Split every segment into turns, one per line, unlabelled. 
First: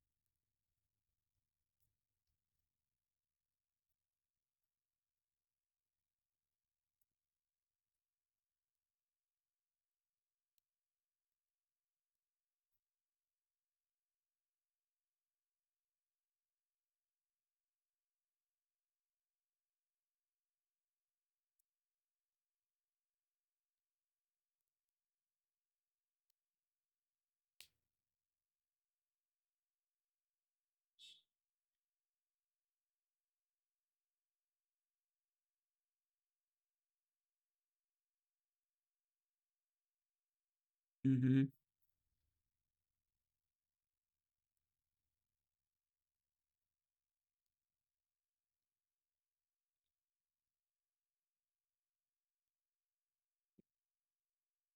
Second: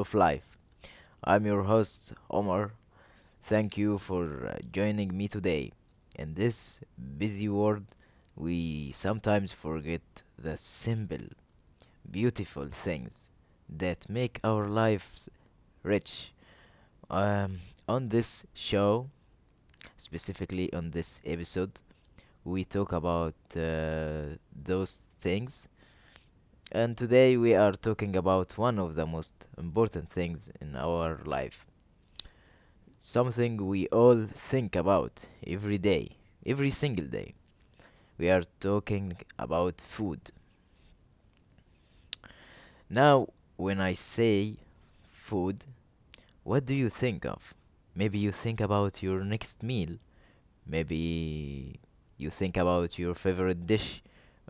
of Life. I'm your host, Omar. Thank you for joining me today. In this busy world, we sometimes forget the simple, beautiful things that make our lives rich. Um, on this show, specifically on this episode, we talk about those things. And today we are talking about one of the most important things in our life. Something we all think about every day, every single day. We are talking about food.
Mhm.
Now, when I say food, what do you think of? Maybe you think about your next meal. Maybe you think about your favorite dish,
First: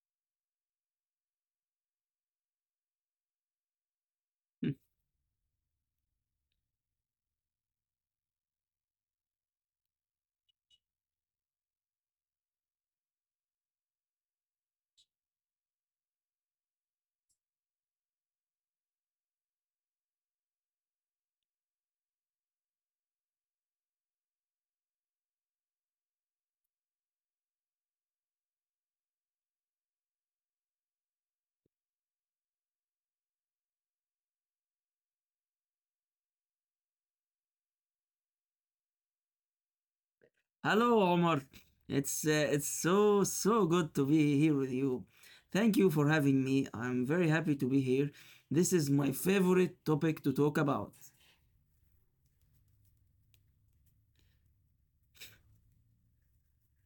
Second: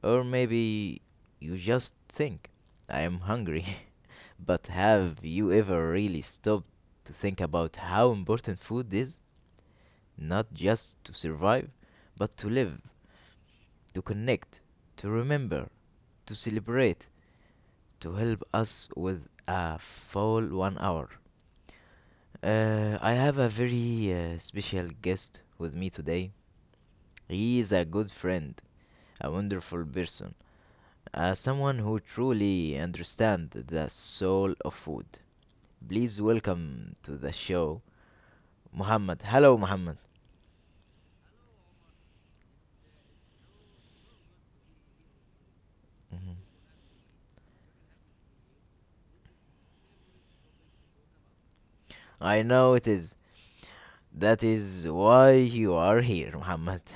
or maybe you just think, I am hungry. But
Hmm.
have you ever really stopped to think about how important food is? Not just to survive, but to live, to connect, to remember, to celebrate, to help us with a full one hour. I have a very special guest with me today. He is a good friend, a wonderful person, someone who truly understands the soul of food. Please welcome to the show, Muhammad. Hello, Muhammad.
Hello, Omar. It's so good to be here with you. Thank you for
Mhm.
having me. I'm very happy to be here. This is my favorite topic to talk about.
I know it is. That is why you are here, Muhammad.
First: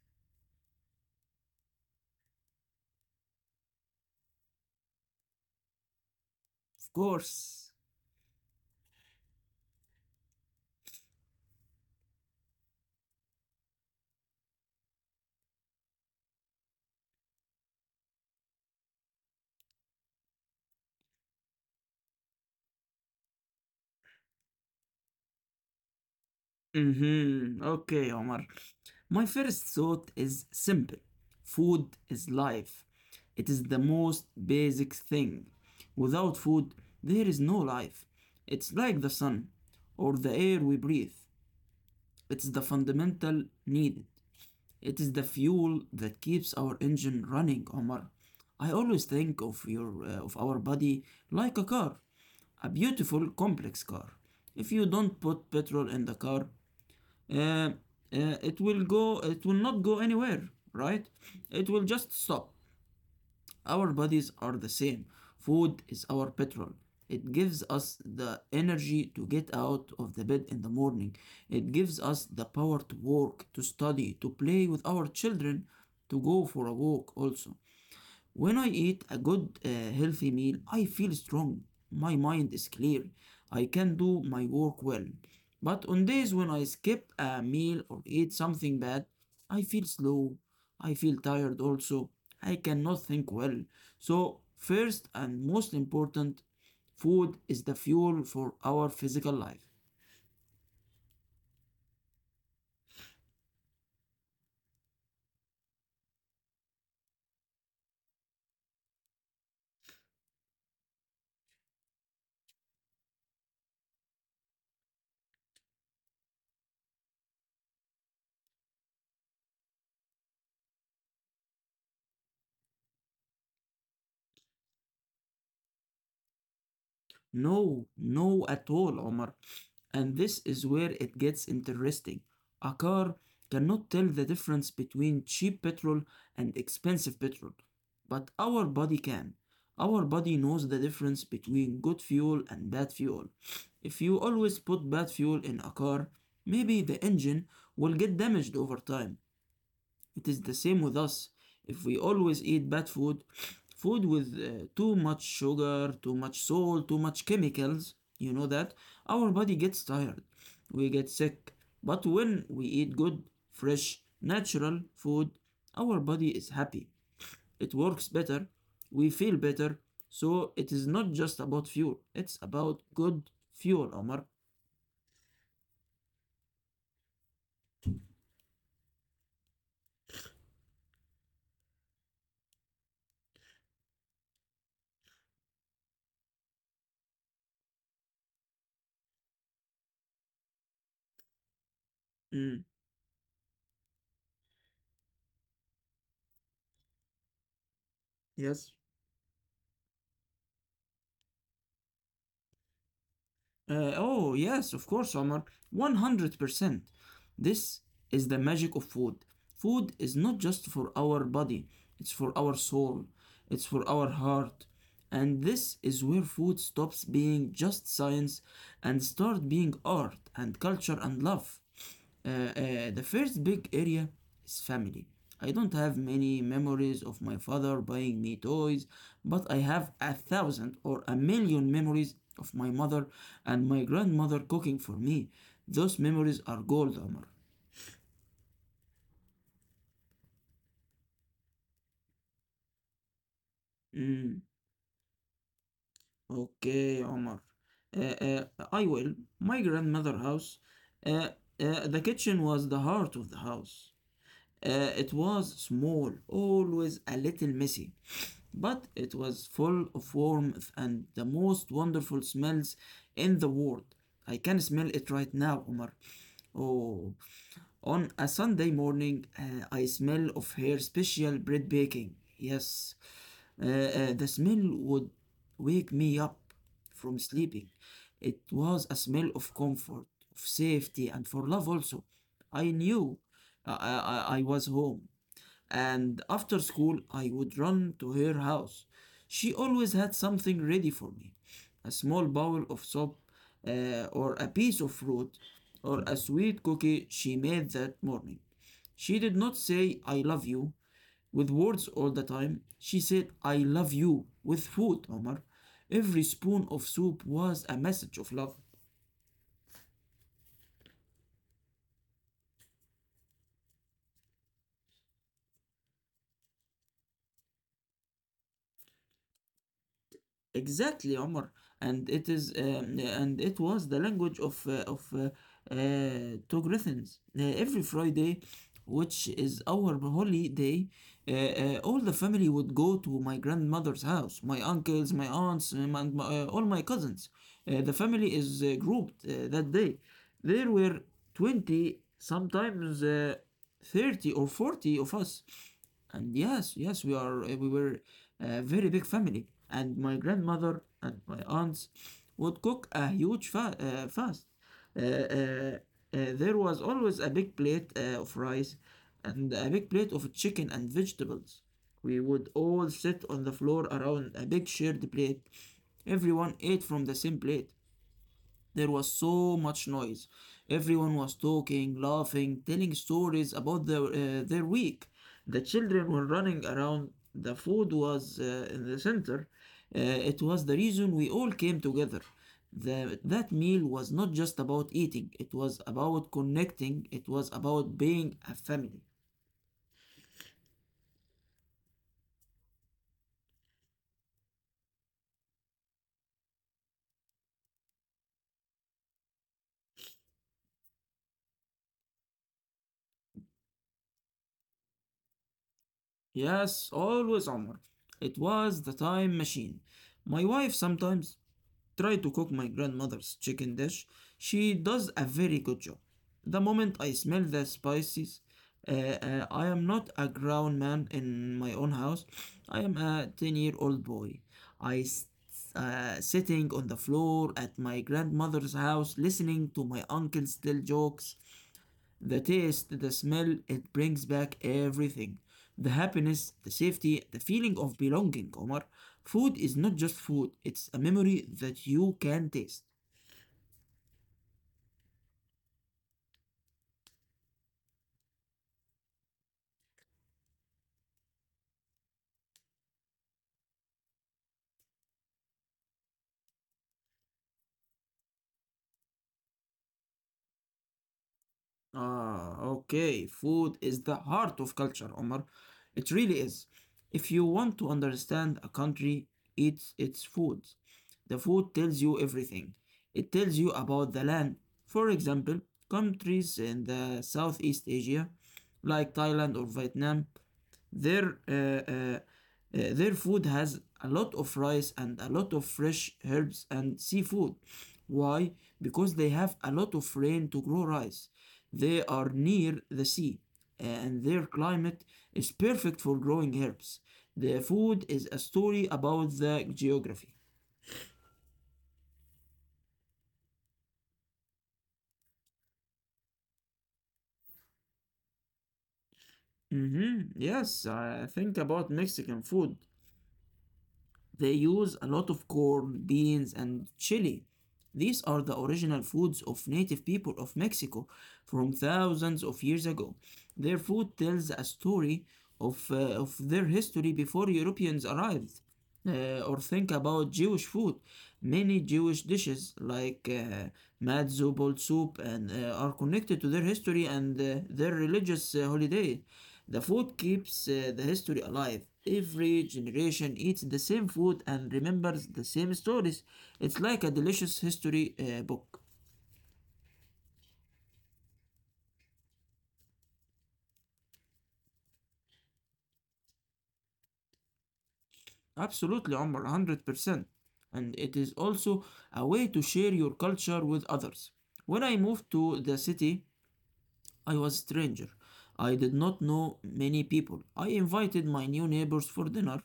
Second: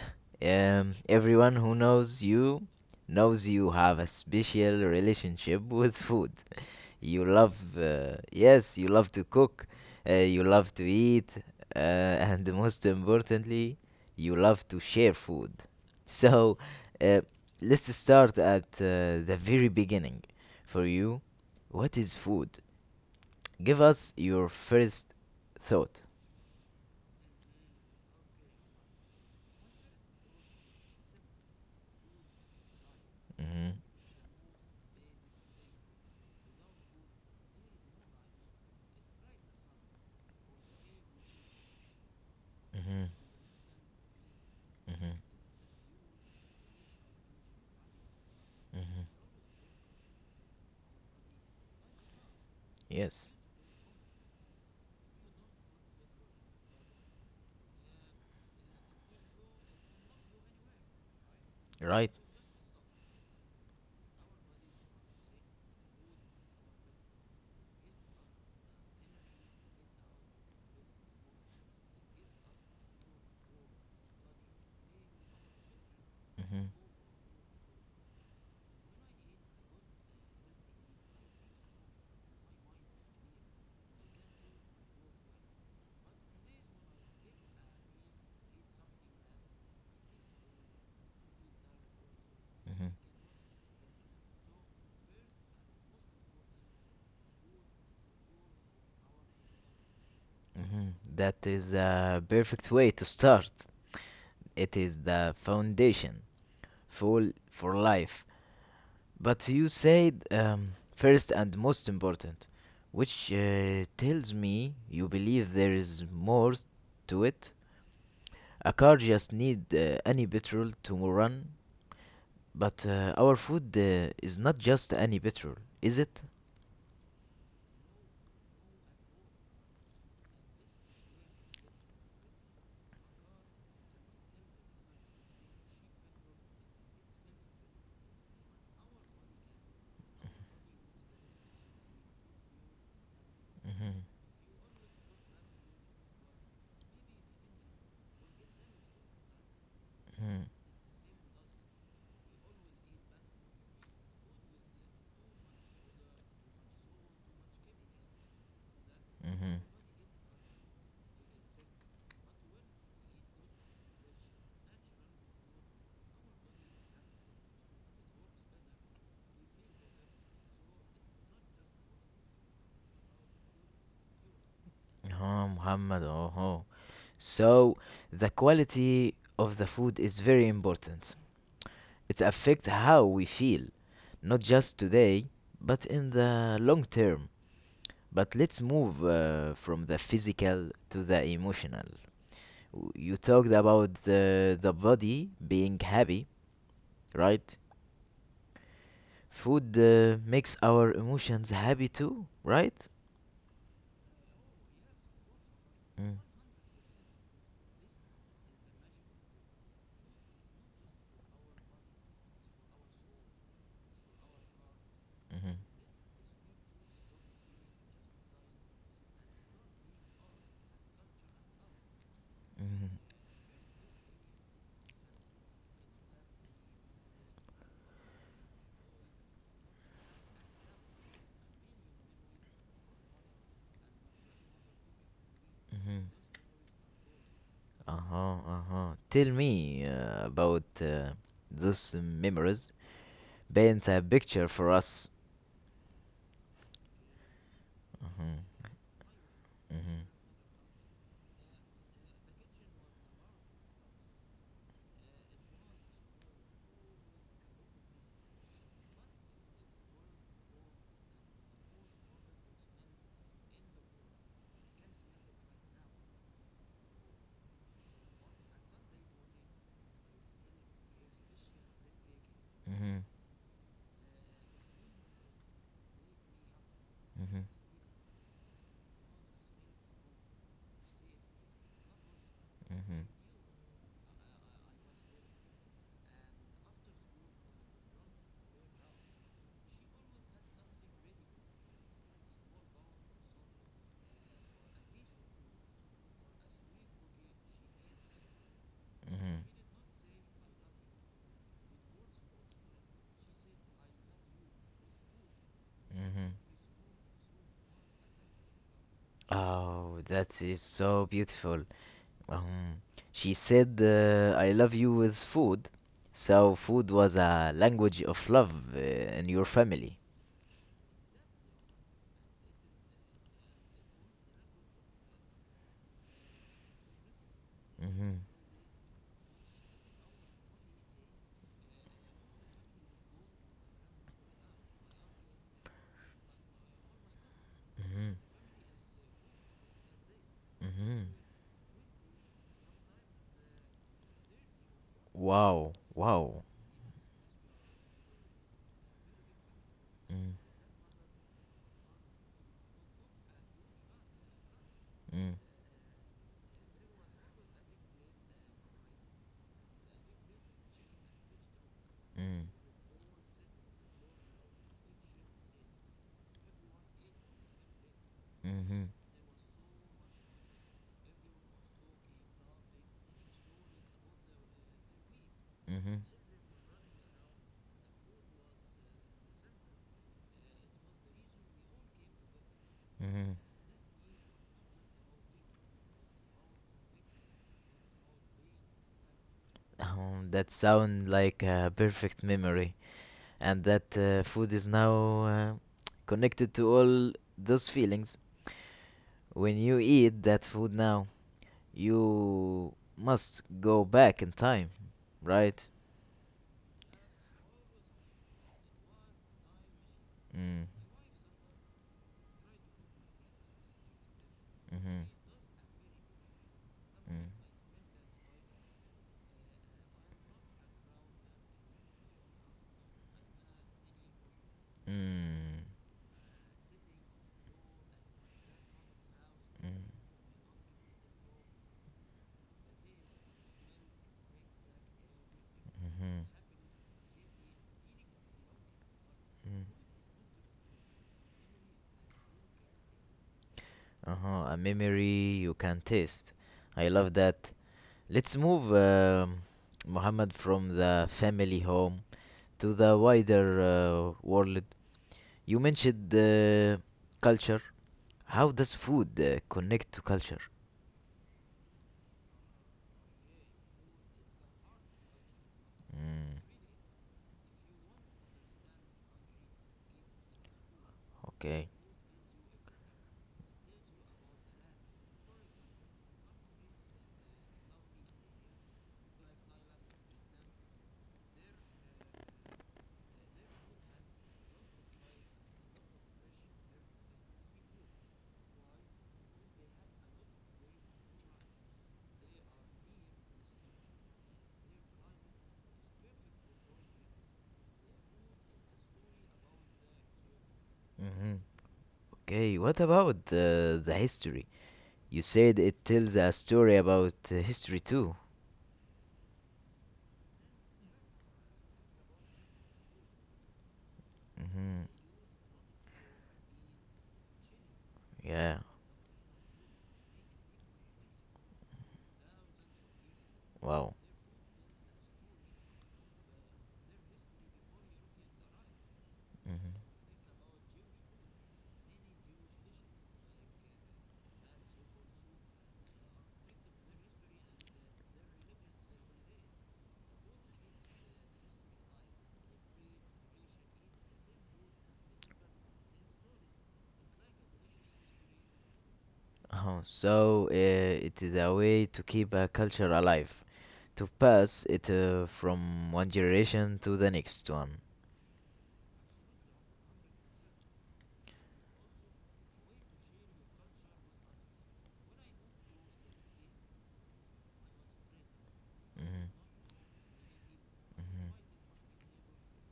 Everyone who knows you have a special relationship with food.
Of
You
course.
love, yes, you love to cook, you love to eat, and most importantly, you love to share food. So, uh, let's start at the very beginning. For you, what is food? Give us your first thought.
Mm-hmm. Okay, Omar. My first thought is simple. Food is life. It is
Mm-hmm.
the most basic thing. Without food, there is no life. It's like the sun or the air we breathe. It's the
Mm-hmm.
fundamental need. It
Mm-hmm.
is the fuel that keeps our engine running, Omar. I
Mm-hmm.
always think of your of our body like a car, a
Yes,
beautiful complex car. If you don't put petrol in the car, uh, uh, It will not go anywhere, right? It will
right.
just stop. Our bodies are the same. Food is our petrol. It gives us the energy to get out of the bed in the morning. It gives us the power to work, to study, to play with our children, to go
Mm-hmm.
for a walk also. When I eat a good, healthy meal, I feel strong. My mind is clear. I can do my work well. But on days when I skip a meal or eat something bad, I feel slow. I feel tired also. I
Mm-hmm.
cannot think well. So, first and most important, food is the fuel for our physical life.
Mm-hmm. That is a perfect way to start. It is the foundation, full for life. But you said first and most important, which tells me you believe there is more to it. A car just need any petrol to run, but our food is not just any petrol, is it?
No, no at all, Omar. And this is where it gets interesting. A car cannot tell the difference between cheap petrol and expensive petrol, but our body can. Our body knows the difference between good fuel and bad fuel.
Mm-hmm.
If you always put bad fuel in a car, maybe the engine will get damaged over time. It is the same with us. If we always eat bad food, food with too much sugar, too much salt, too much chemicals, you know that, our
Mm-hmm.
body gets tired. We get sick. But when we eat good, fresh, natural food, our body is happy. It works better. We feel better. So it is not just about fuel. It's about good fuel, Omar.
Oh, Muhammad. Oh, oh. So the quality of the food is very important. It affects how we feel, not just today, but in the long term. But let's move from the physical to the emotional.
Mm,
You talked about the body being happy, right?
yes.
Food makes our emotions happy too, right?
Oh, yes, of course, Omar.
Mm,
100%. This is the magic of food. Food is not just for our body, it's for our soul, it's for our heart. And
mhm,
this is where food stops being just science and start being art and culture and love. Uh,
mhm,
the first big area is family. I don't have many memories of my father buying me toys, but I have a thousand or a million memories of my mother and my grandmother cooking for me.
mhm.
Those memories are gold, Omar.
Uh-huh, uh-huh. Tell me about those memories. Paint a picture
Mm.
for us.
Okay, Omar. Uh,
Mhm,
uh, I will. My
mhm,
grandmother house. Uh, the kitchen was the heart of the house. It was small, always a little messy, but it was full of warmth and the most wonderful smells in the world. I can smell it right now, Omar. Oh, on a Sunday morning, I smell of her special bread baking. Yes,
mhm.
the smell would wake me up from
Mhm,
sleeping. It was a smell of comfort, of safety, and for love also. I
mhm,
knew I was home. And after school, I would run to her house. She always had something ready for me a small bowl of soup, or a piece of fruit, or a sweet cookie she made that morning. She did
mhm,
not say, I love you with words all the time. She said, I love you with food, Omar.
mhm.
Every spoon of soup was a message of love.
Oh, that is so beautiful. Um, she said, I love you with food. So, food was a language of love in your family.
Exactly, Omar, and it is and it was the language of Togolese. Every
Mhm,
Friday, which is our holiday, all the family would go to my grandmother's house. My uncles, my aunts, and all my cousins. The
mhm,
family is grouped that day. There were
mhm.
20, sometimes 30 or 40 of us,
Wow,
and
wow.
yes, we were a very big family, and my
Mm,
grandmother and my aunts would cook a huge fast uh, uh,
mm,
uh, there was always a big plate of rice and a big plate of chicken and vegetables. We
mm,
would all sit on the floor around a big shared plate. Everyone ate from the same plate.
mhm,
There was so much noise. Everyone was talking, laughing, telling stories about their week. The
mhm,
children were running around. The food was in the center. It was the reason we all came together. The,
mhm.
that meal was not just about eating, it was about connecting, it was about being a family.
That sound like a perfect memory, and that food is now uh, connected to all those feelings. When you eat that food now, you must go back in time, right?
Yes, always, Omar. It was the time machine. My
Mm,
wife sometimes try to cook my grandmother's chicken dish. She
mm-hmm,
does a very good job. The moment I
mm,
smell the spices, I am not a grown man in my own house. I am a 10-year-old boy. I s-
mm,
sitting on the floor at my grandmother's house listening to my uncle's tell jokes, the taste, the smell, it brings back everything. The
mm-hmm,
happiness, the safety, the feeling of belonging, Omar. Food is
mm.
not just food, it's a memory that you can taste.
Uh-huh, a memory you can taste. I love that. Let's move, Muhammad, from the family home to the wider world. You mentioned culture. How does food connect to culture?
Ah, okay. Food is the heart of culture, Omar. It really
Mm,
is. If you want to understand a country, eat its food. The
okay.
food tells you everything. It tells you about the land. For example, countries in the Southeast Asia, like Thailand or Vietnam, Their uh, uh, uh, their food has a lot of rice and a lot of fresh herbs and seafood. Why? Because they have a lot of rain to grow rice. They are near the sea and their climate is perfect for growing herbs. Their food is a story about the geography.
Mm-hmm. Okay, what about the history? You said it tells a story about history too.
Mhm. Yes, I think about Mexican food. They
Hmm.
use a lot of corn, beans, and chili. These are the
Yeah,
original foods of native people of Mexico from thousands of years ago. Their
wow.
food tells a story of their history before Europeans arrived. Or think
Hmm.
about Jewish food. Many Jewish dishes, like matzo, ball soup, and are connected to their history and their religious holiday. The food keeps the history alive. Every generation eats the same food and remembers the same stories. It's like a delicious history book.
Oh, so it is a way to keep a culture alive, to pass it from one generation to the next one.
Absolutely, Omar, 100%. And it is also a way to share your culture with others. When I moved to the city, I was a stranger. I did
Mm-hmm.
not know many people. I invited my new neighbors for dinner.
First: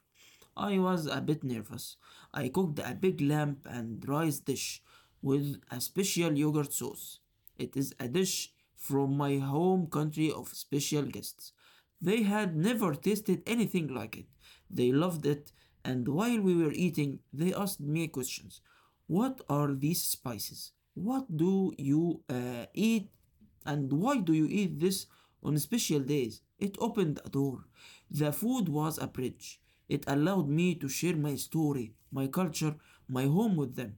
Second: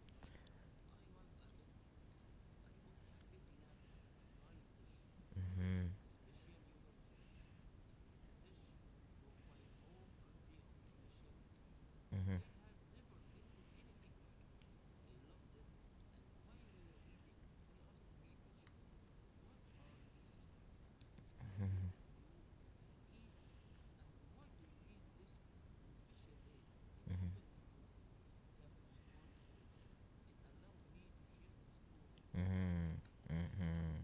I was a bit nervous. I cooked a big lamb and rice dish with a
Hmm.
special yogurt sauce. It is a dish from my home country of special guests. They had never tasted anything like it. They loved it, and while we were eating, they asked me questions. What are these spices? What do you eat and why do you eat this on special days? It opened a door. The food was a bridge. It allowed me to share my story, my culture,
Hmm.
my
Hmm.
home with them.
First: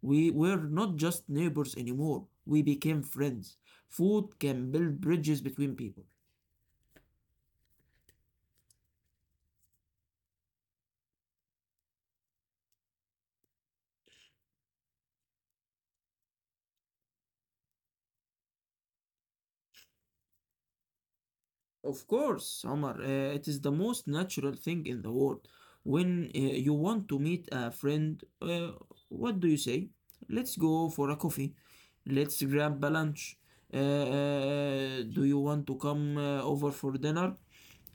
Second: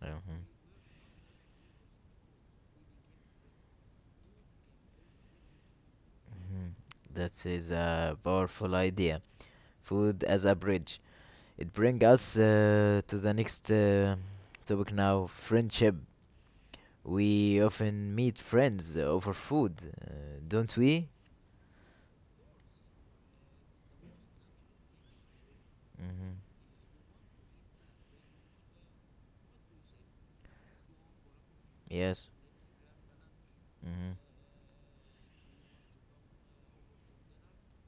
We were not just neighbors anymore, we became friends. Food can build bridges between people.
That is a powerful idea. Food as a bridge. It brings us to the next topic now friendship. We often meet friends over food, uh, don't we?
Of course, Omar, it is the most natural thing in the world. When
Hmm.
you want to meet a friend, what do you say? Let's go for a coffee.
Yes.
Let's grab a lunch. Uh,
Hmm.
uh, do you want to come over for dinner?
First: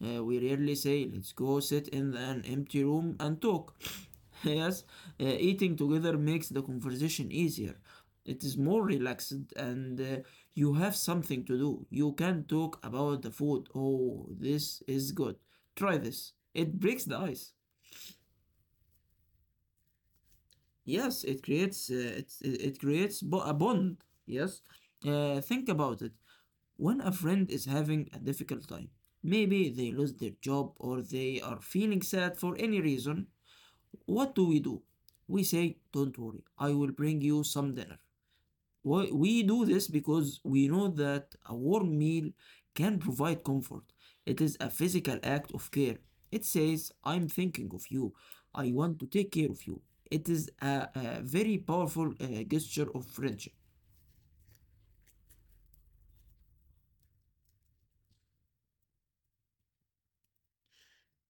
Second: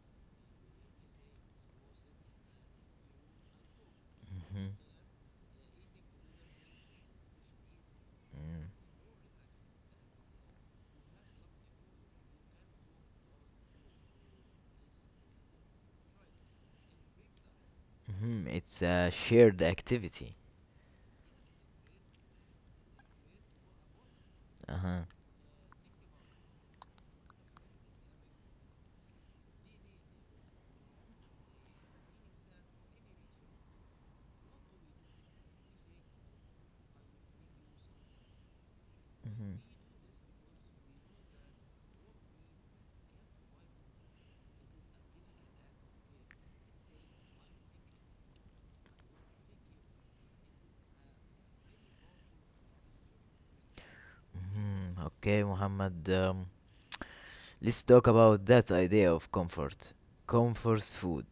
We rarely say, let's go sit in an empty room and talk.
Hmm.
Yes, eating together makes the conversation easier. It is more relaxed and you have something to do. You can talk about the food. Oh, this is good. Try this. It breaks the ice.
Hmm. It's a shared activity.
Yes, it creates it, it it creates a bond. Yes.
Uh huh.
Think about it. When a friend is having a difficult time, maybe they lost their job or they are feeling sad for any reason, what do? We say, don't worry, I will bring you some dinner. We
Hmm.
do this because we know that a warm meal can provide comfort. It is a physical act of care. It says, I'm thinking of you. I want to take care of you. It is a very powerful gesture of friendship.
Hmm. Okay, Muhammad. Let's talk about that idea of comfort. Comfort food.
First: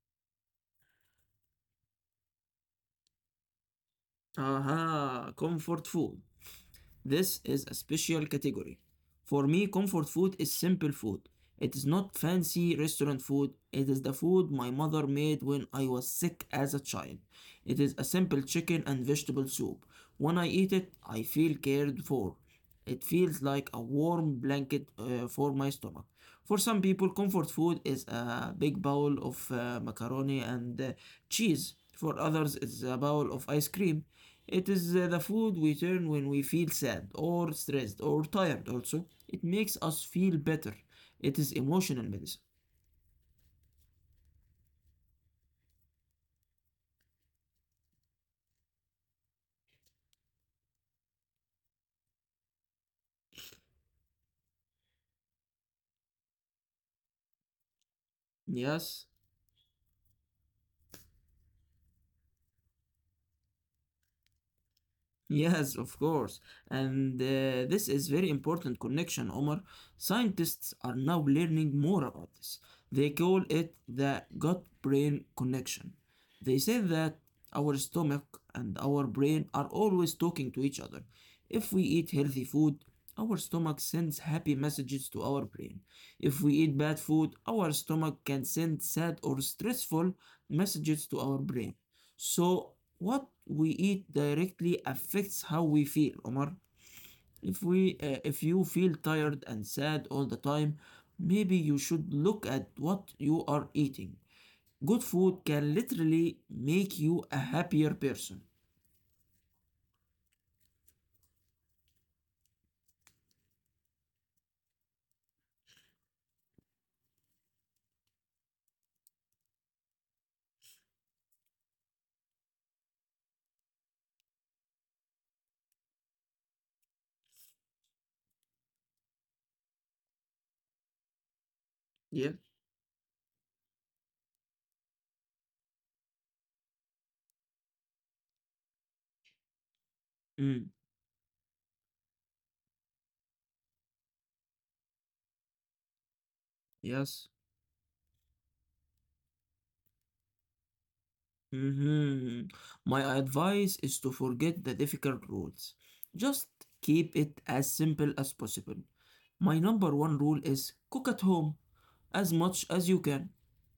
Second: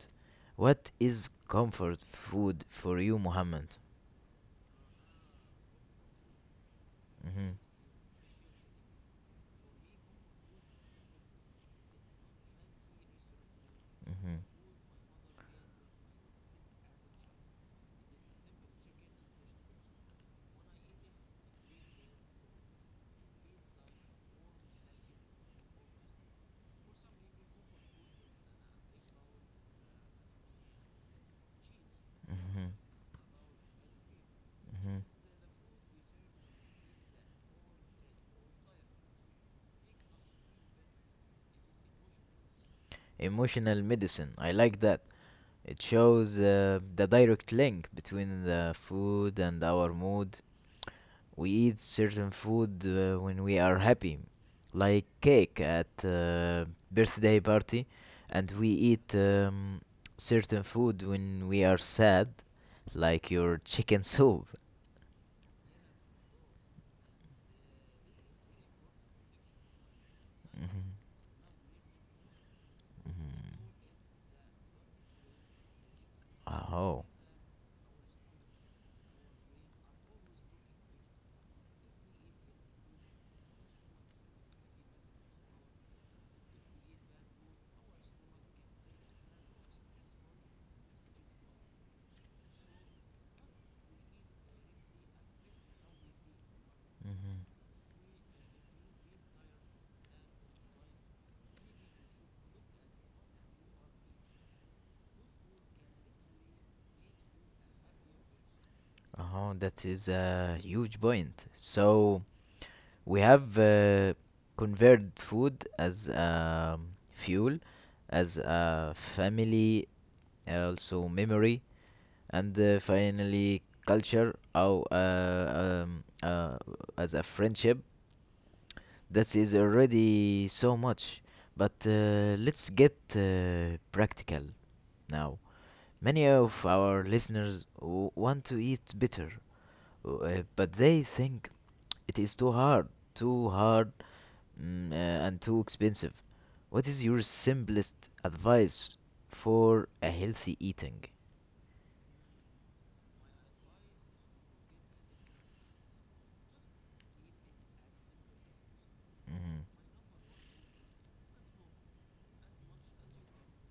What is comfort food for you, Muhammad?
Aha, comfort food. This
Hmm.
is a special category. For me, comfort food is simple food. It is not fancy restaurant food. It is the
Hmm.
food my mother made when I was sick as a child. It is a simple chicken and vegetable soup. When I eat it, I feel cared for. It feels like a warm blanket for my stomach. For some people, comfort food is a big bowl of macaroni and cheese. For others,
Hmm.
it's a bowl of ice cream. It is
Hmm.
the food we turn when we feel sad or stressed or tired, also. It makes us feel better. It is emotional medicine.
Emotional medicine. I like that. It shows the direct link between the food and our mood. We eat certain food when we are happy, like cake at birthday party, and we
Yes,
eat certain food when we are sad, like your chicken soup.
Yes, of course. And this is very important connection, Omar. Scientists
Mhm,
are now learning more about this. They
mhm.
call it the gut-brain connection. They say
Oh,
that our stomach and our brain are always talking to each other. If we eat healthy food, our stomach sends happy messages to our brain. If we eat bad food, our stomach can send sad or stressful messages to our brain. So what we eat directly affects how we feel, Omar. If you feel tired and sad all the time, maybe you should look at what you are eating. Good food can literally make you a happier person.
oh, that is a huge point. So we have converted food as fuel, as a family, also memory, and finally culture, or as a friendship. That is already so much. But
Yeah.
let's get practical now. Many of our listeners want to eat bitter,
Mm.
but they think it is too hard, too hard and too expensive. What is
Yes.
your simplest advice for a healthy eating?
Hmm. My advice is to forget the difficult rules. Just keep it as simple as possible. My
Mm-hmm.
number one rule is cook at home as much as you can.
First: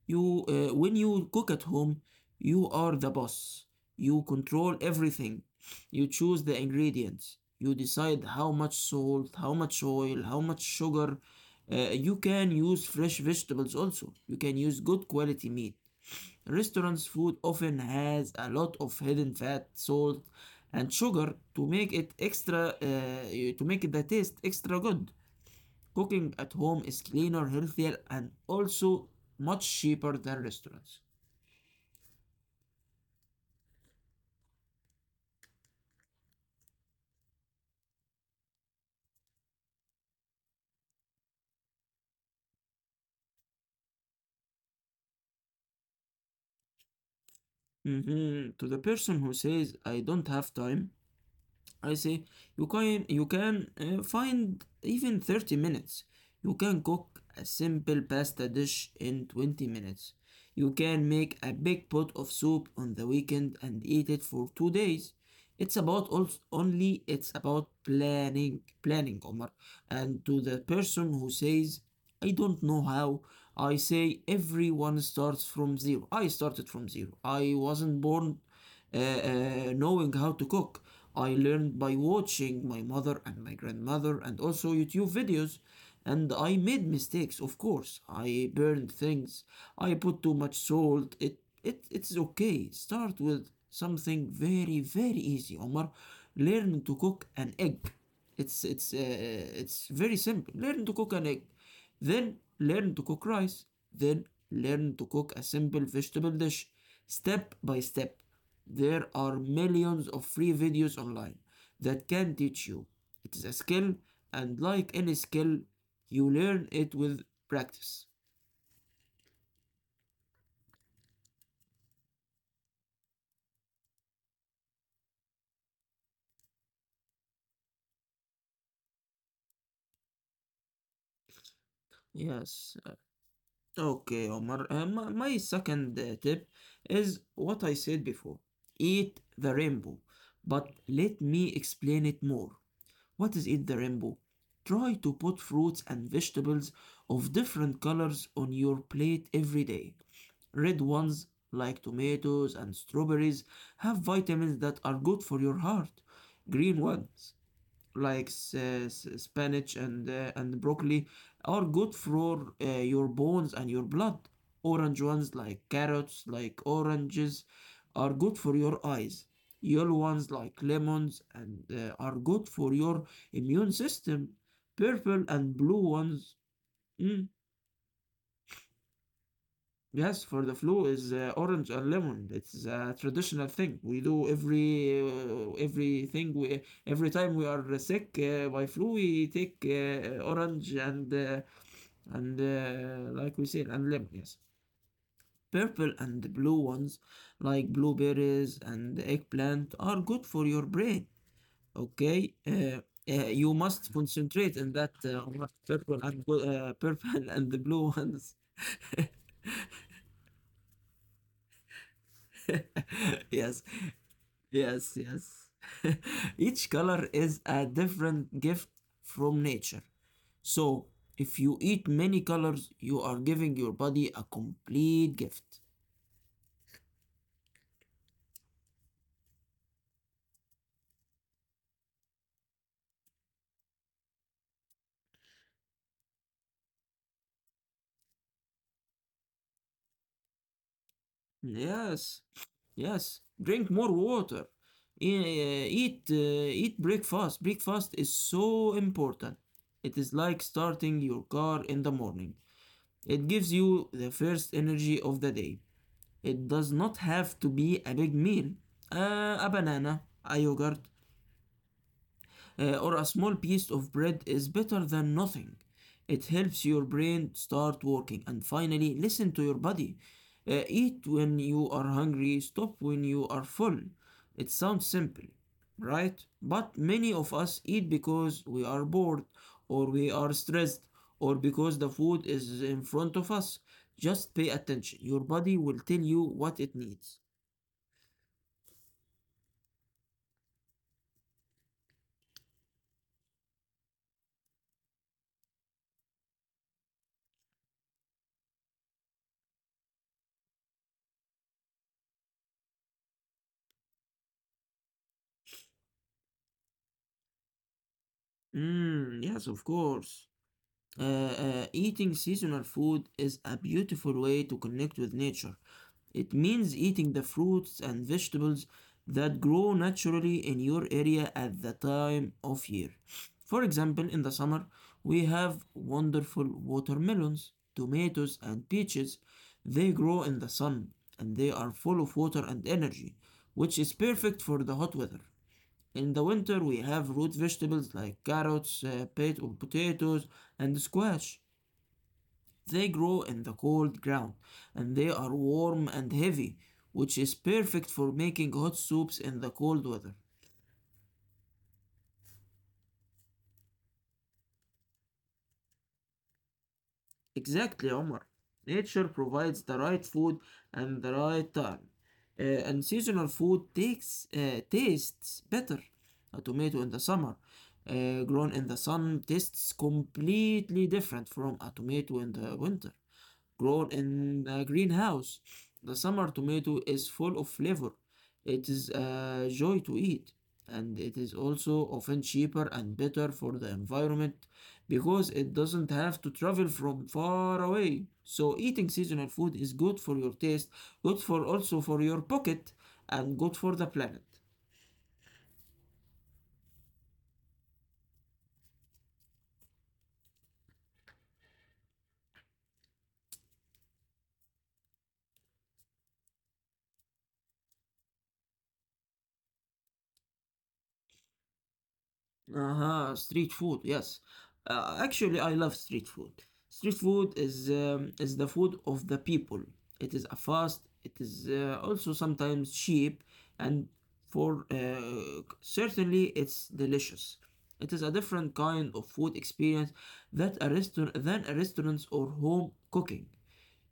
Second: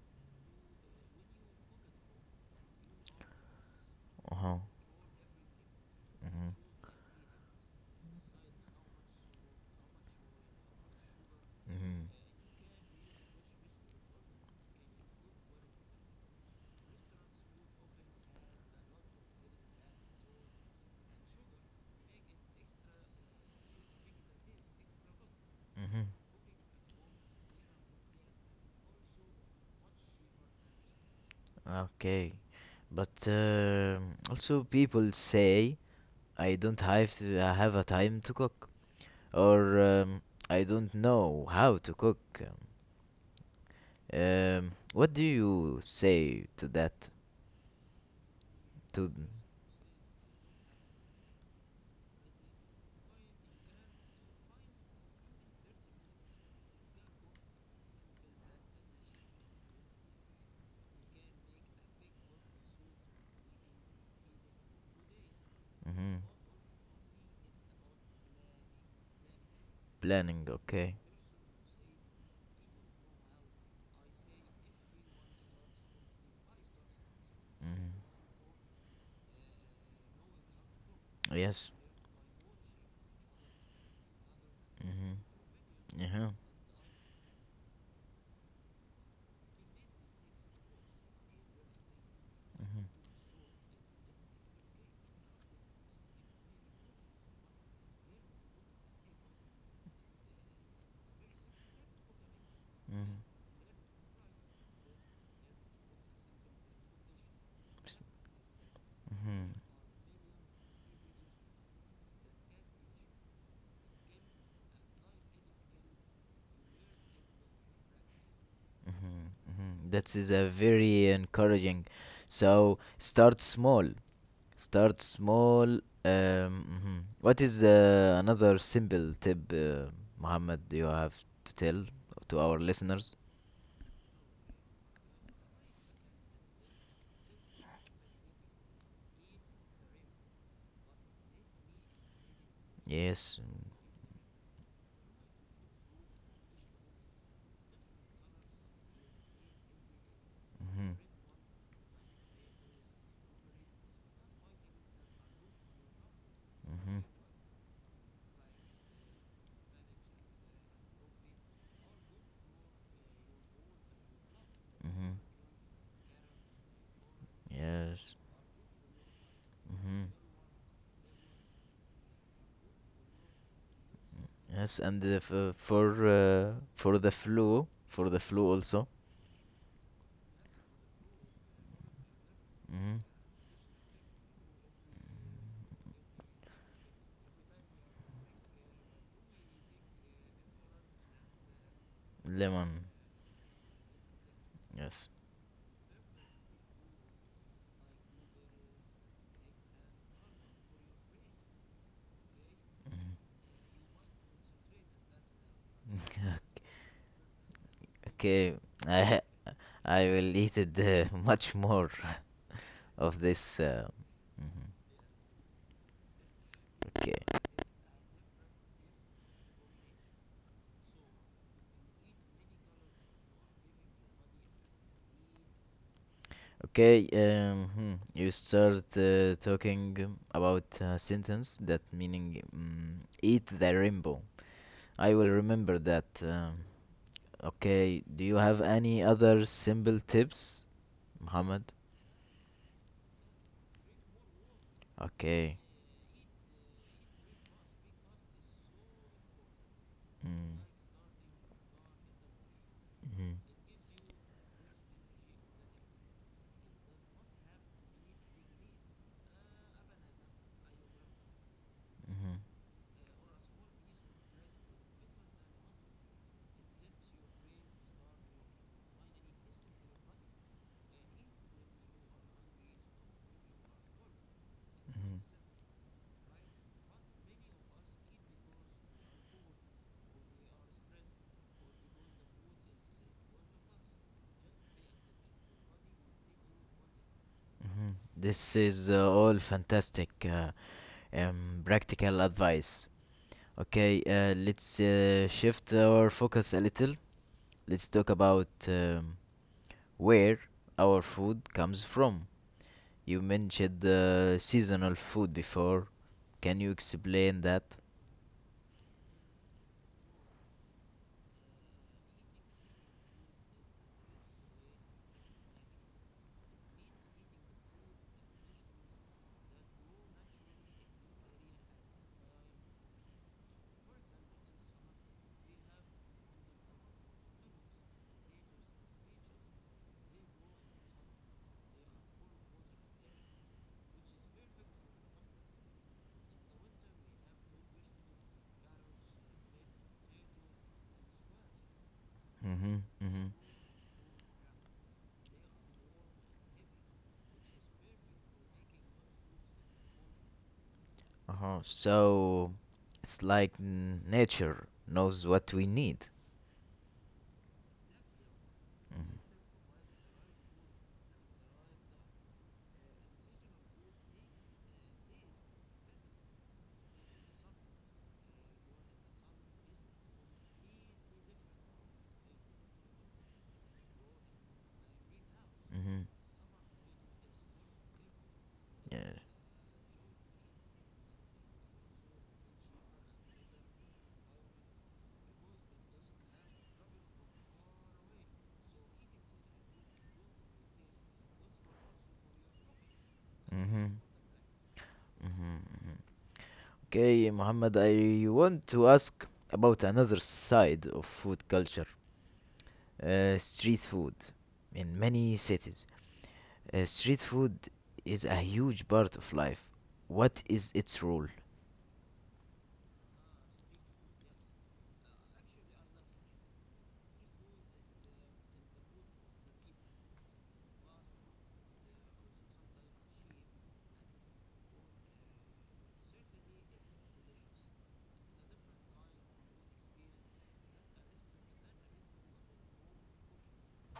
When you cook at home, you are the boss. You
Uh-huh.
control everything. You choose
Mm-hmm.
the ingredients. You decide how much salt, how much oil, how much sugar.
Mm-hmm.
You can use fresh vegetables also. You can use good quality meat. Restaurants' food often has a lot of hidden fat, salt, and sugar to make it to make the taste extra good.
Mm-hmm.
Cooking at home is cleaner, healthier, and also much cheaper than restaurants.
Okay, but also people say, I don't have to, I have a time to cook, or I don't know how to cook. What do you say to that?
Mhm. To the
To
person who says, I don't have time, I say you can find even 30 minutes. You can cook a simple pasta dish in 20 minutes. You can make a big pot of soup on the weekend and eat it for 2 days. It's about
Mm-hmm.
also only it's about planning planning Omar, and to
Planning,
the
okay.
person who says I don't know how, I say everyone starts from zero. I started from zero. I
Mm-hmm.
wasn't born knowing how to cook. I
Yes.
learned by watching my mother and my grandmother and also YouTube
Mm-hmm.
videos.
Uh
And I made mistakes, of course. I burned things. I put too much salt. It's okay.
huh.
Start with something very, very easy, Omar. Learn to cook an egg. It's very simple. Learn to cook an egg. Then learn to
Mhm,
cook rice. Then learn to cook a simple vegetable dish. Step by step. There are
mhm,
millions of free videos online that can teach you. It is a skill, and like any skill, you learn it with practice.
mhm. That is a very encouraging. So start small. Start small. Um, mhm. What is another simple tip, Muhammad? You have to tell to our
Yes. uh,
listeners.
Okay, Omar. My second tip is what I said before. Eat the rainbow. But let me explain it more.
Yes.
What is in the rainbow? Try to put fruits and vegetables of different colors on your plate every day. Red
Mm-hmm.
ones, like tomatoes and strawberries, have vitamins that are good for your heart. Green
Mm-hmm.
ones, like spinach and broccoli are good for your bones and your blood. Orange
Mm-hmm.
ones like carrots, like oranges, are
Yes.
good for your eyes. Yellow
Mm-hmm.
ones like lemons and are good for your immune system.
Yes, and the
Purple and blue ones, mm,
for the flu also.
yes, for the flu is orange and lemon. It's a
Mm-hmm.
traditional thing we do every time we are sick by flu, we take orange and uh, and
Lemon.
uh, like we said, and lemon. Yes,
Yes.
purple and blue ones like blueberries and eggplant are good for your brain. Okay, uh, you must concentrate in that on that purple and purple and the blue ones.
Okay. I will eat it much more of this.
Yes.
Mhm.
Yes. Each
Okay,
color is a different gift from nature. So, if you eat many colors, you are giving your body a complete gift.
okay. You start talking about sentence that meaning eat the rainbow. I will remember that. Okay. Do you have any other simple tips, Muhammad?
Yes, yes. Drink more water.
Okay.
E- Eat, uh, Eat breakfast. Breakfast is so important. It is like
Mm,
starting your car in the morning. It
mhm,
gives you the first energy of the day. It does not have to be a big meal. A banana, a yogurt,
mhm,
or a small piece of bread is better than nothing. It helps your brain start working. And finally, listen to your body. Eat when you are hungry, stop when you are full. It sounds
mhm,
simple, right? But many of us eat because we are bored, or we are stressed, or because the food is in front of us. Just pay attention. Your body will tell you what it needs.
mhm. This is all fantastic. Practical advice. Okay, let's shift our focus a little. Let's talk about where our food comes from. You mentioned seasonal food before. Can you explain that?
Mm, yes, of course. Eating seasonal food is a beautiful way to connect with nature. It means eating the fruits and vegetables that grow naturally in your area at the time of year. For example, in the summer, we have wonderful watermelons, tomatoes, and peaches. They grow in the sun and they are full of water and energy, which is perfect for the hot weather. In the winter, we have root vegetables like carrots, potatoes, and squash.
Mm-hmm.
They
Mm-hmm.
grow in the cold ground and they are warm and heavy, which is perfect for making hot soups in the cold weather.
Uh-huh. So it's like nature knows what we need.
Exactly, Omar. Nature provides the right food and the right time. Uh, and seasonal food tastes better. A tomato in the summer, grown in the sun, tastes completely different from a tomato in the winter grown in a greenhouse. The
Mm-hmm.
summer tomato is full of flavor. It is
Yeah.
a joy to eat, and it is also often cheaper and better for the environment because it doesn't have to travel from far away. So eating seasonal food is good for your taste, good for also for your pocket, and good for
Mm-hmm.
the planet.
Mm-hmm. Mm-hmm. Okay, Muhammad, I want to ask about another side of food culture. Street food in many cities. Street food is a huge part of life. What is its role?
Uh-huh, street food, yes. Actually, I love street food. Street food is the food of the people. It is a fast, it is also sometimes cheap, and for certainly it's delicious. It is a different kind of food experience that a restaurant than a restaurants or home cooking.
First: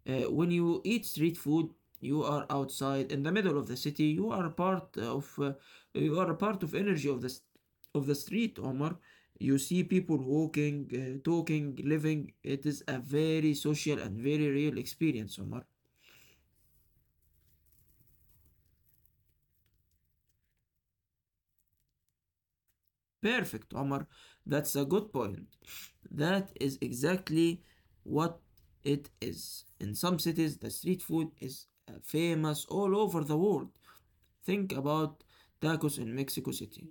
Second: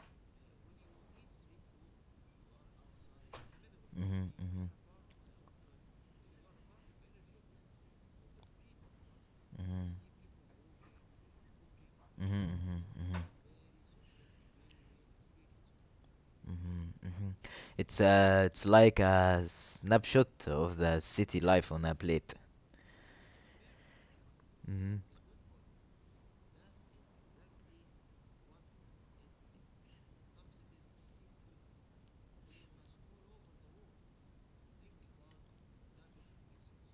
When you eat street food, you are outside in the middle of the city.
Mm-hmm, mm-hmm,
You are a part of energy of of the street, Omar. You see
mm-hmm,
people walking, talking, living.
mm-hmm,
It is a
mm-hmm,
very social and very real experience, Omar.
mm-hmm, mm-hmm. It's like a snapshot of the city life on a plate.
Perfect, Omar. That's a
Mm-hmm,
good point. That is exactly what it is. In some cities, the street food is famous all over the world. Think about tacos in Mexico City,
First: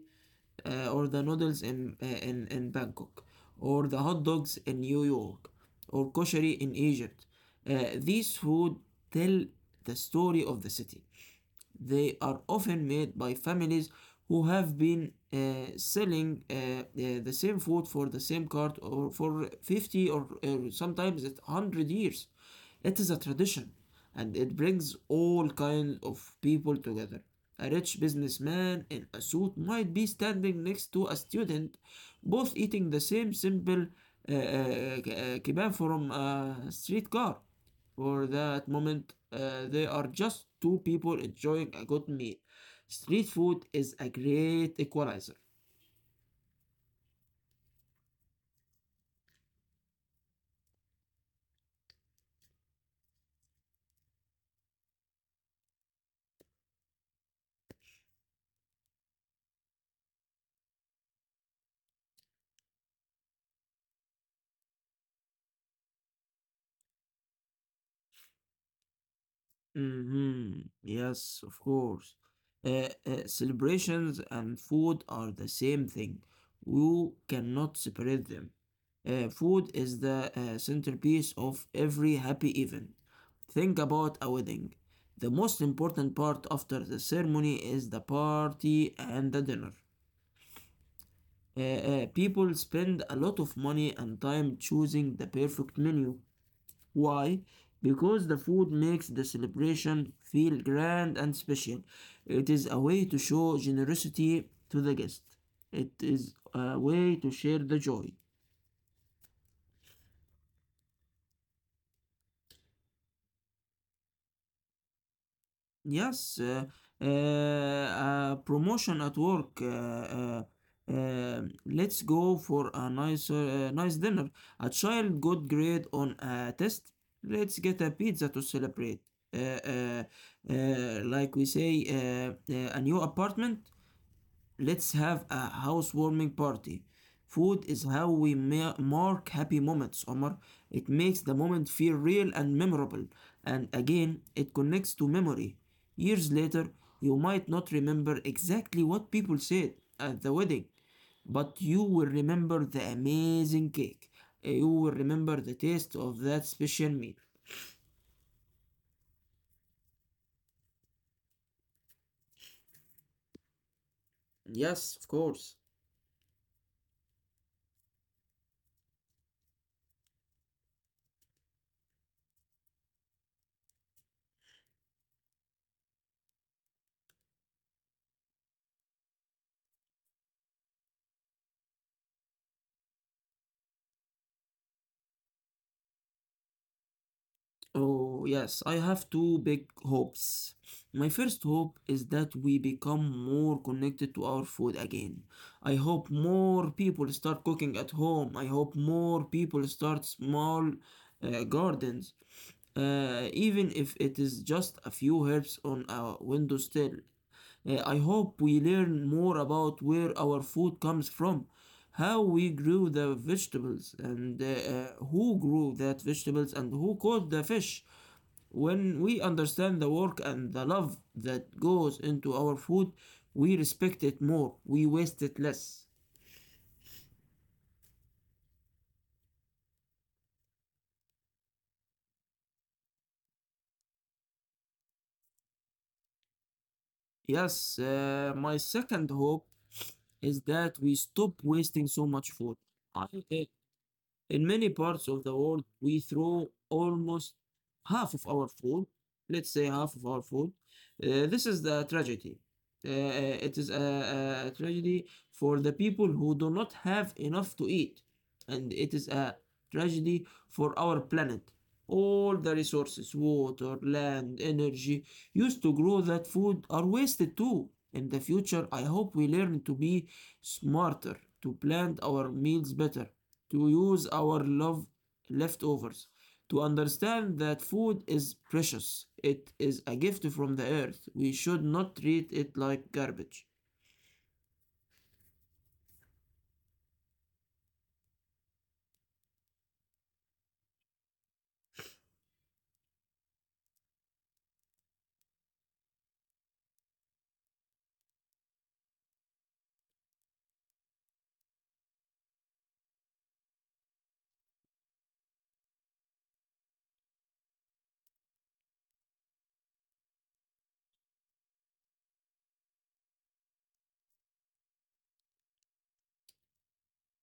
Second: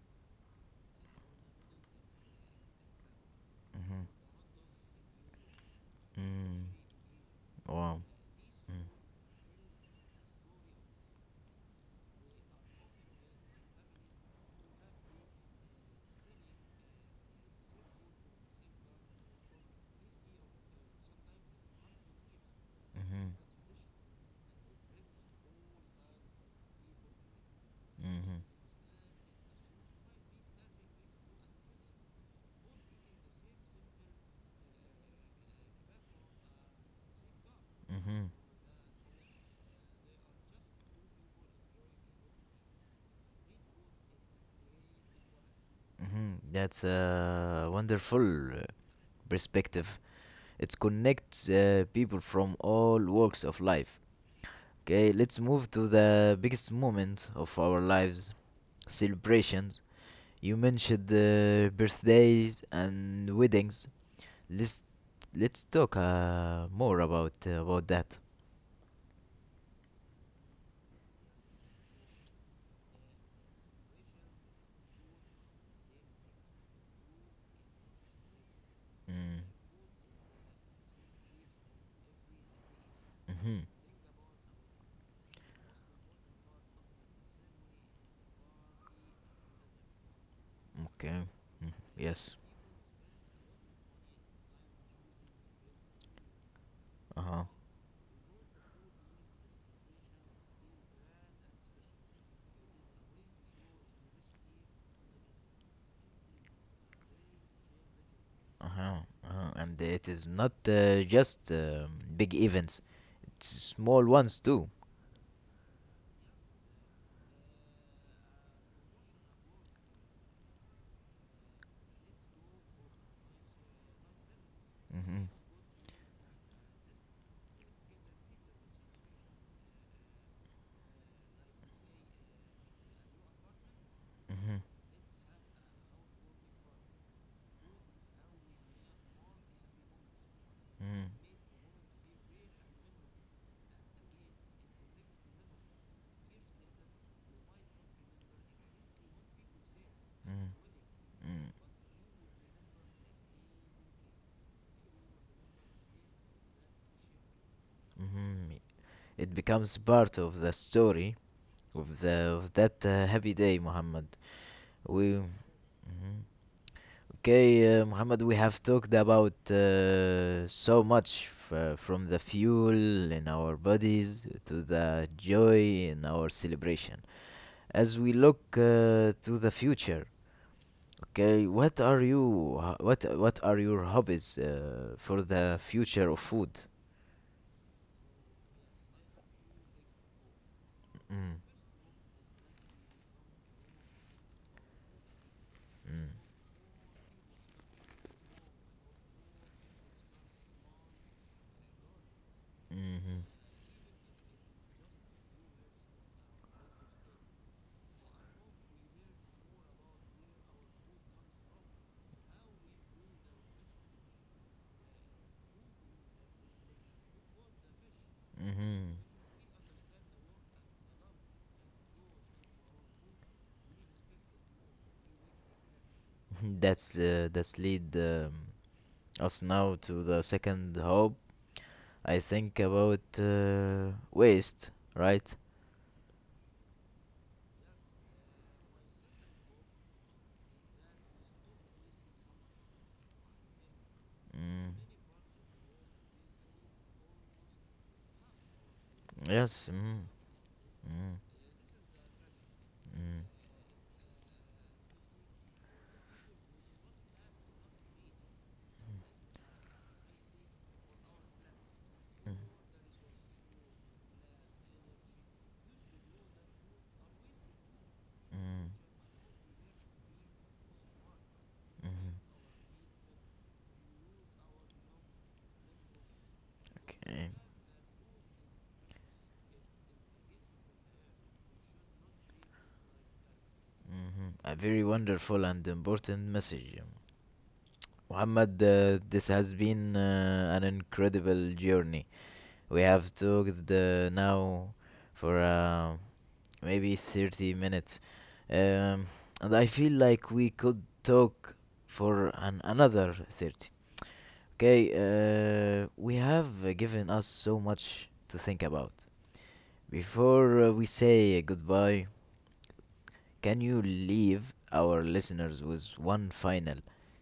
or the noodles in Bangkok, or the
mm-hmm,
hot dogs in New York, or koshari
mm.
in Egypt.
Wow.
These food tell the story of the city. They are often made by families who have been selling the same food for the same cart or for 50 or sometimes it's 100 years. It is a
Mm-hmm,
tradition and it brings all kinds of people together. A rich
mm-hmm,
businessman in a suit might be standing next to a student, both eating the same simple uh, uh, kebab from a streetcar. For
mm-hmm,
that moment, they are just two people enjoying a good meal. Street food is a great equalizer.
mm-hmm. That's a wonderful perspective. It connects people from all walks of life. Okay, let's move to the biggest moment of our lives celebrations. You mentioned the birthdays and weddings. Let's let's talk more about that.
Mm-hmm. Yes, of course. Celebrations and food are the same thing. You cannot separate them.
Mm.
Food is the centerpiece of every happy event.
Hmm.
Think about a wedding. The most important part after the ceremony is the party and the dinner.
Okay. Mm, yes.
People spend a lot of money and time choosing the perfect menu.
Uh
Why?
huh.
Because the food makes the celebration feel grand and special. It is a way to show generosity to the guest. It is a way to share the joy.
Uh huh. Uh-huh. And it is not just big events; it's small ones too.
Yes, promotion at work. Let's go for a nice dinner. A child
Mm-hmm.
got grade on a test. Let's get a pizza to celebrate. Uh, uh, like we say, a new apartment.
Mm-hmm.
Let's have a housewarming party. Food is how we mark happy moments, Omar. It
Mm-hmm.
makes the moment feel real and memorable. And again, it connects to memory. Years later, you might not remember exactly what people said at the wedding, but you will remember the amazing cake. You will remember the taste of that special meal.
Mm-hmm. It becomes part of the story of the of that happy day, Muhammad.
Yes,
We
of course.
Mhm. Okay, Muhammad. We have talked about so much from the fuel in our bodies to the joy in our celebration. As we look to the future, okay, what are your hobbies for the future of food?
Oh, yes, I have two big hopes. My first
Mm,
hope is that we become more connected to our food again. I hope
mm,
more people start cooking at home. I hope more people start small gardens,
mhm,
even if it is just a few herbs on a windowsill. I hope we learn more about where our food comes from, how we grew the vegetables, and who grew that vegetables, and who caught the fish. When
mhm.
we understand the work and the love that goes into our food, we respect it more, we waste it less.
That's lead us now to the second hope. I think about waste, right?
Yes, my second hope is that we stop wasting so much food. I uh, In many
Mm.
parts of the world, we throw almost half of our food, let's say
Yes.
half of
Mm.
our food.
Mm.
This is the tragedy.
Mm.
It is a tragedy for the people who do not have enough to eat, and it is a tragedy for our planet. All the resources, water, land, energy used to grow that food are wasted too. In the future,
Mm.
I hope we learn to be smarter, to plan
Mm.
our meals better, to use our love leftovers, to understand
Okay.
that food is precious. It is a gift from the earth. We should not treat it like garbage.
Hmm. A very wonderful and important message. Muhammad, this has been an incredible journey. We have talked now for maybe 30 minutes. Um, and I feel like we could talk for another 30. Okay, we have given us so much to think about. Before we say goodbye, can you leave our listeners with one final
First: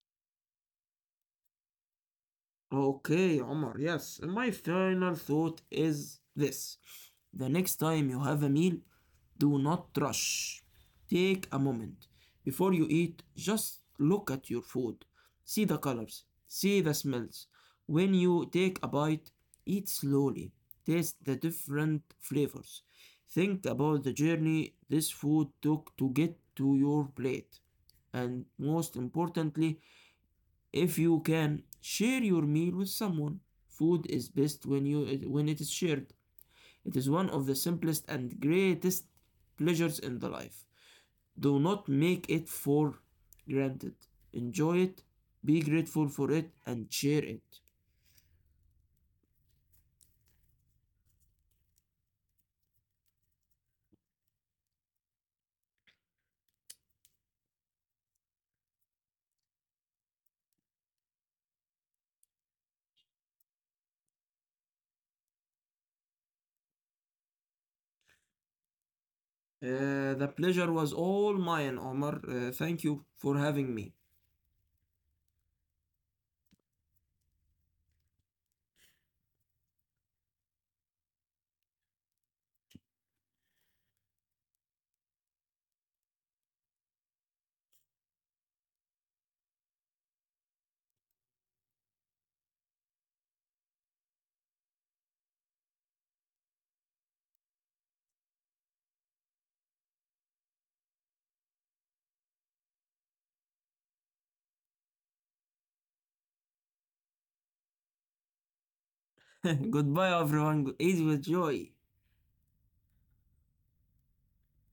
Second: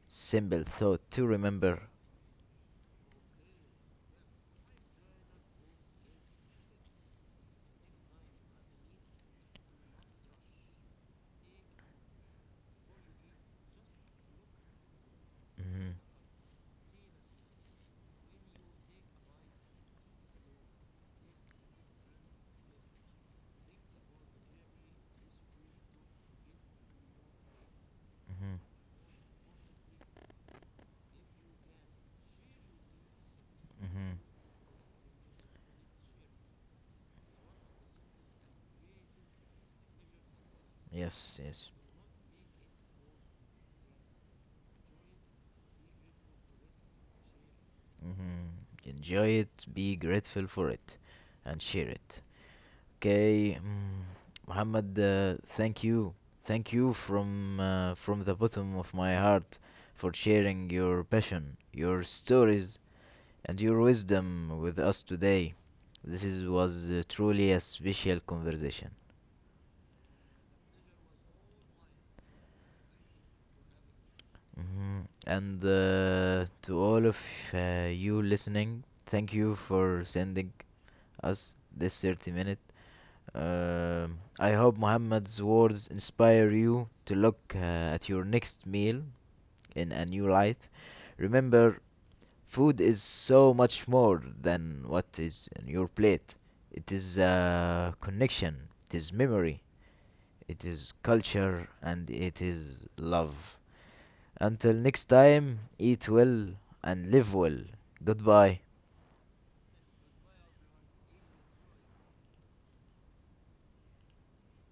simple thought to remember?
Okay, Omar, yes. My final thought is this. The next time you have a meal, do not rush. Take a moment. Before you eat, just look at your food. See the
Hmm.
colors, see the smells. When you take a bite, eat slowly. Taste the different flavors. Think about the journey this food took to get to your plate. And
Hmm.
most importantly, if you can share your meal with someone, food
Hmm.
is best when you when it is shared. It is one of the simplest and greatest pleasures in the life.
Yes,
Do
yes.
not make it for granted. Enjoy it, be grateful for it, and share it.
Hmm. Enjoy it, be grateful for it, and share it. Okay, Muhammad, thank you from the bottom of my heart for sharing your passion, your stories, and your wisdom with us today. This was truly a special conversation.
The pleasure was all mine, Omar. Thank you for having me.
Mhm. And to all of you listening, thank you for sending us this 30 minute. Um I hope Muhammad's words inspire you to look at your next meal in a new light. Remember, food is so much more than what is in your plate. It is a connection, it is memory, it is culture, and it is love. Until next time, eat well and live well. Goodbye.
Goodbye, everyone. Eat with joy.